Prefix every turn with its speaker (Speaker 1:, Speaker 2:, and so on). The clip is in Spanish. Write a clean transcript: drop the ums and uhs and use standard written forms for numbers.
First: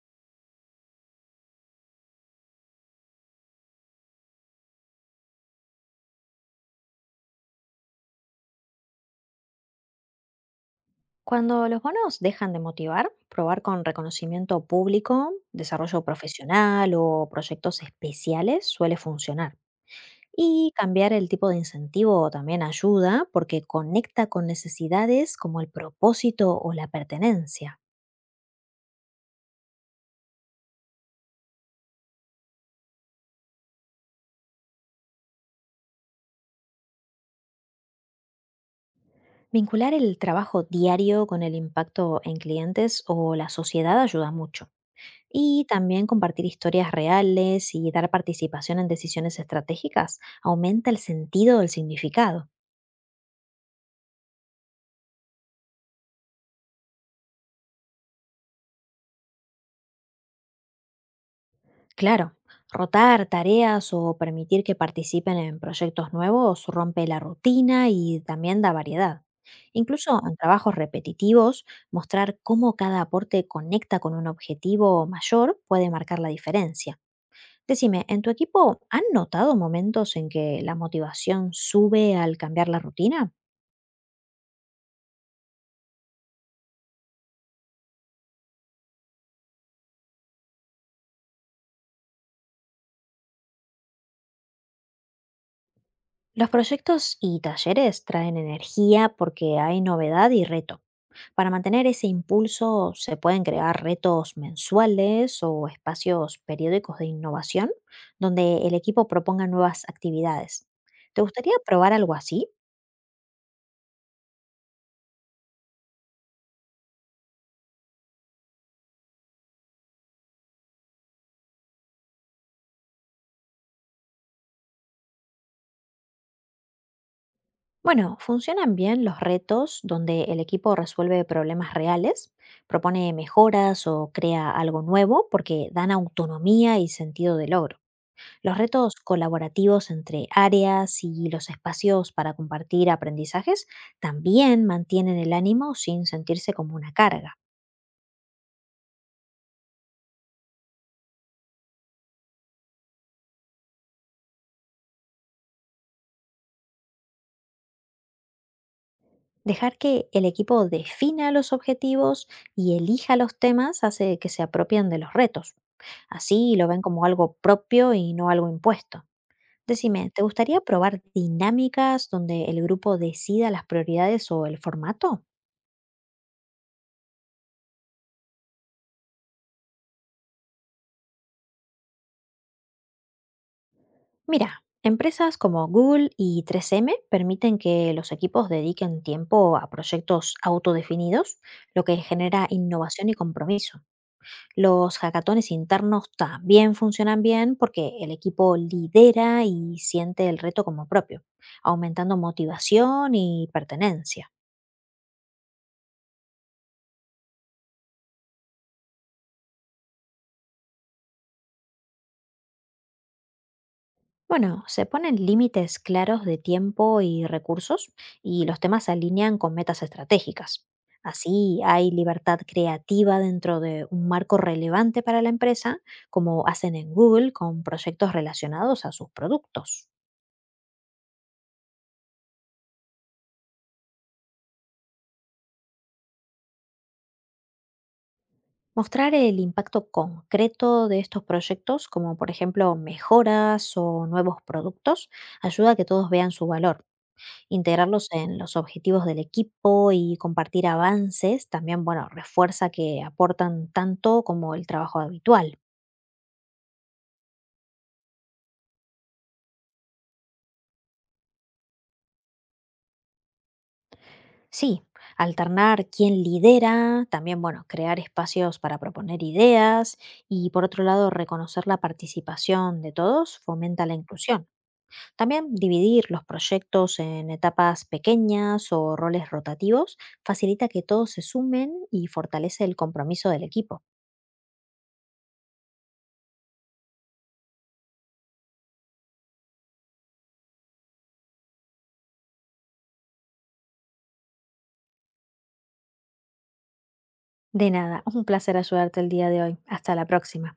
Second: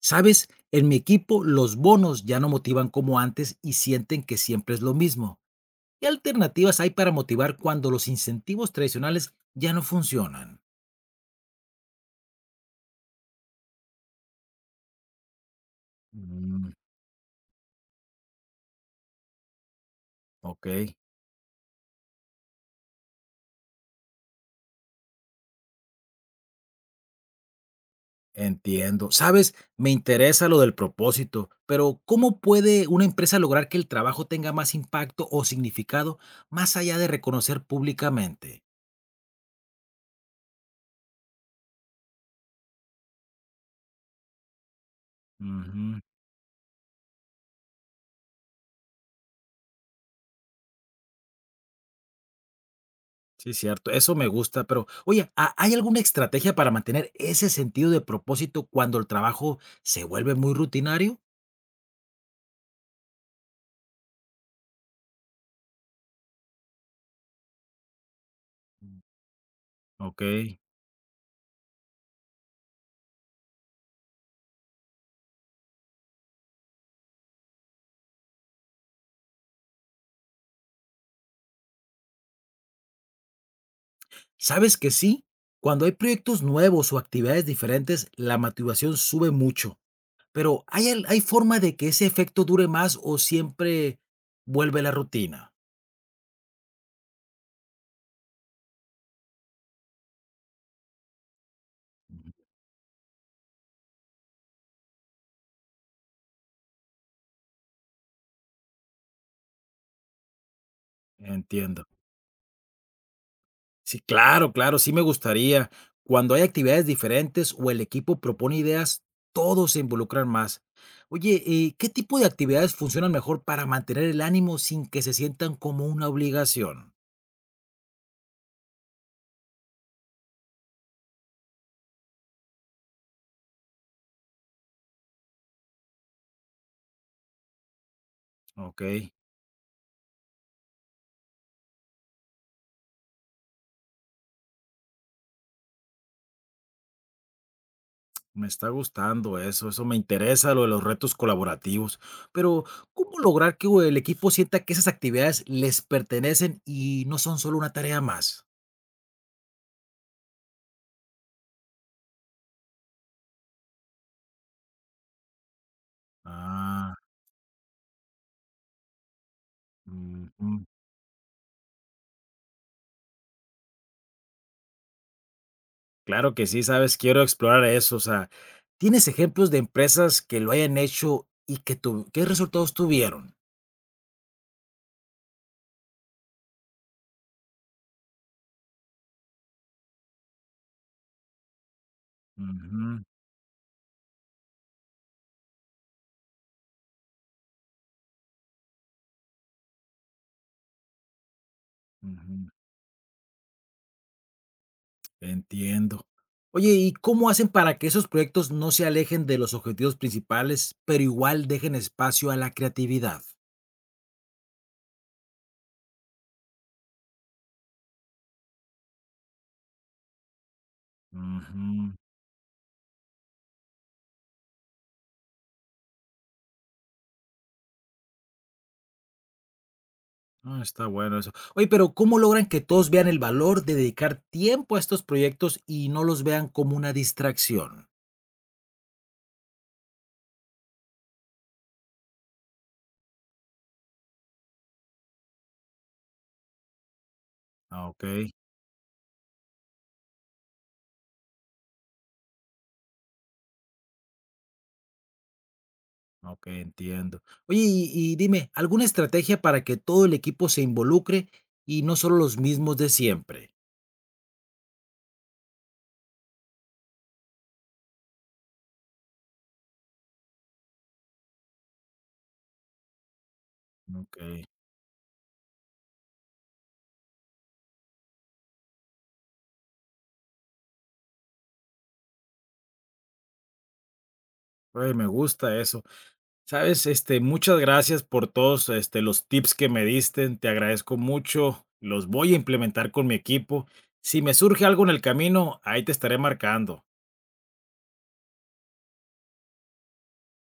Speaker 1: ¿Sabes? En mi equipo los bonos ya no motivan como antes y sienten que siempre es lo mismo. ¿Qué alternativas hay para motivar cuando los incentivos tradicionales ya no funcionan?
Speaker 2: Cuando los bonos dejan de motivar, probar con reconocimiento público, desarrollo
Speaker 1: Mm,
Speaker 2: profesional o proyectos especiales suele funcionar.
Speaker 1: ok,
Speaker 2: Y cambiar el tipo de incentivo también ayuda porque conecta con necesidades como el propósito o la pertenencia.
Speaker 1: entiendo. ¿Sabes? Me interesa lo del propósito, pero ¿cómo puede una empresa lograr que el trabajo tenga más impacto o significado más allá de reconocer públicamente?
Speaker 2: Vincular el trabajo diario con el impacto en clientes o la sociedad ayuda mucho. Y también compartir historias reales y dar participación en decisiones estratégicas aumenta el sentido del significado.
Speaker 1: Sí, cierto, eso me gusta, pero oye, ¿hay alguna estrategia para mantener ese sentido de propósito cuando el trabajo se vuelve muy rutinario?
Speaker 2: Claro, rotar tareas o permitir que participen en proyectos nuevos rompe la rutina y también da variedad. Incluso
Speaker 1: Ok.
Speaker 2: en trabajos repetitivos, mostrar cómo cada aporte conecta con un objetivo mayor puede marcar la diferencia. Decime, ¿en tu equipo han notado momentos en que la motivación sube al cambiar la rutina?
Speaker 1: ¿Sabes que sí? Cuando hay proyectos nuevos o actividades diferentes, la motivación sube mucho, pero ¿hay forma de que ese efecto dure más o siempre vuelve la rutina?
Speaker 2: Los proyectos y talleres traen energía porque hay novedad y reto. Para mantener ese
Speaker 1: Ujú.
Speaker 2: impulso se pueden crear retos mensuales o espacios periódicos de innovación donde el equipo proponga nuevas actividades. ¿Te gustaría
Speaker 1: Entiendo.
Speaker 2: probar algo así?
Speaker 1: Sí, claro, claro, sí me gustaría. Cuando hay actividades diferentes o el equipo propone ideas, todos se involucran más. Oye, ¿qué tipo de actividades funcionan mejor para mantener el ánimo sin que se sientan como una obligación?
Speaker 2: Bueno, funcionan bien los retos donde el equipo resuelve problemas reales, propone mejoras o crea algo nuevo porque dan autonomía y sentido de logro. Los
Speaker 1: Ok,
Speaker 2: retos colaborativos entre áreas y los espacios para compartir aprendizajes también mantienen el ánimo sin sentirse como una carga.
Speaker 1: me está gustando eso, eso me interesa, lo de los retos colaborativos. Pero, ¿cómo lograr que el equipo sienta que esas actividades les pertenecen y no son solo una tarea más?
Speaker 2: Dejar que el equipo defina los objetivos y elija los temas hace que se apropien de los retos. Así lo ven
Speaker 1: Ah,
Speaker 2: como algo propio y no algo impuesto. Decime, ¿te
Speaker 1: ujú.
Speaker 2: gustaría probar dinámicas donde el grupo decida las prioridades o el formato?
Speaker 1: Claro que sí, sabes, quiero explorar eso. O sea, ¿tienes ejemplos de empresas que lo hayan hecho y que tu qué resultados tuvieron?
Speaker 2: Mira, empresas como Google y 3M permiten que los equipos dediquen tiempo a proyectos autodefinidos, lo que genera
Speaker 1: Ujú,
Speaker 2: innovación y compromiso. Los hackatones internos también funcionan bien porque el equipo lidera y siente el reto como propio, aumentando
Speaker 1: ujú,
Speaker 2: motivación y pertenencia.
Speaker 1: entiendo. Oye, ¿y cómo hacen para que esos proyectos no se alejen de los objetivos principales, pero igual dejen espacio a la creatividad?
Speaker 2: Bueno, se ponen límites claros de tiempo y recursos y los temas se alinean con metas estratégicas. Así hay
Speaker 1: Ujú.
Speaker 2: libertad creativa dentro de un marco relevante para la empresa, como hacen en Google con proyectos relacionados a sus productos.
Speaker 1: Ah, está bueno eso. Oye, pero ¿cómo logran que todos vean el valor de dedicar tiempo a estos proyectos y no los vean como una distracción?
Speaker 2: Mostrar el impacto concreto de estos proyectos, como por ejemplo mejoras o nuevos productos, ayuda a que todos vean su valor.
Speaker 1: Ah, ok.
Speaker 2: Integrarlos en los objetivos del equipo y compartir avances también, bueno, refuerza que aportan tanto como el trabajo habitual.
Speaker 1: Ok, entiendo. Oye, y dime, ¿alguna estrategia para que todo el equipo se involucre y no solo los mismos de siempre?
Speaker 2: Sí, alternar quién lidera, también, bueno, crear espacios para proponer ideas y, por otro lado, reconocer la participación de todos fomenta la
Speaker 1: Ok,
Speaker 2: inclusión. También dividir los proyectos en etapas pequeñas o roles rotativos facilita que todos se sumen y fortalece el compromiso del equipo.
Speaker 1: oye, me gusta eso. Sabes, muchas gracias por todos, los tips que me diste, te agradezco mucho, los voy a implementar con mi equipo. Si me surge algo en el camino, ahí te estaré marcando.
Speaker 2: De nada, es un placer ayudarte el día de hoy. Hasta la próxima.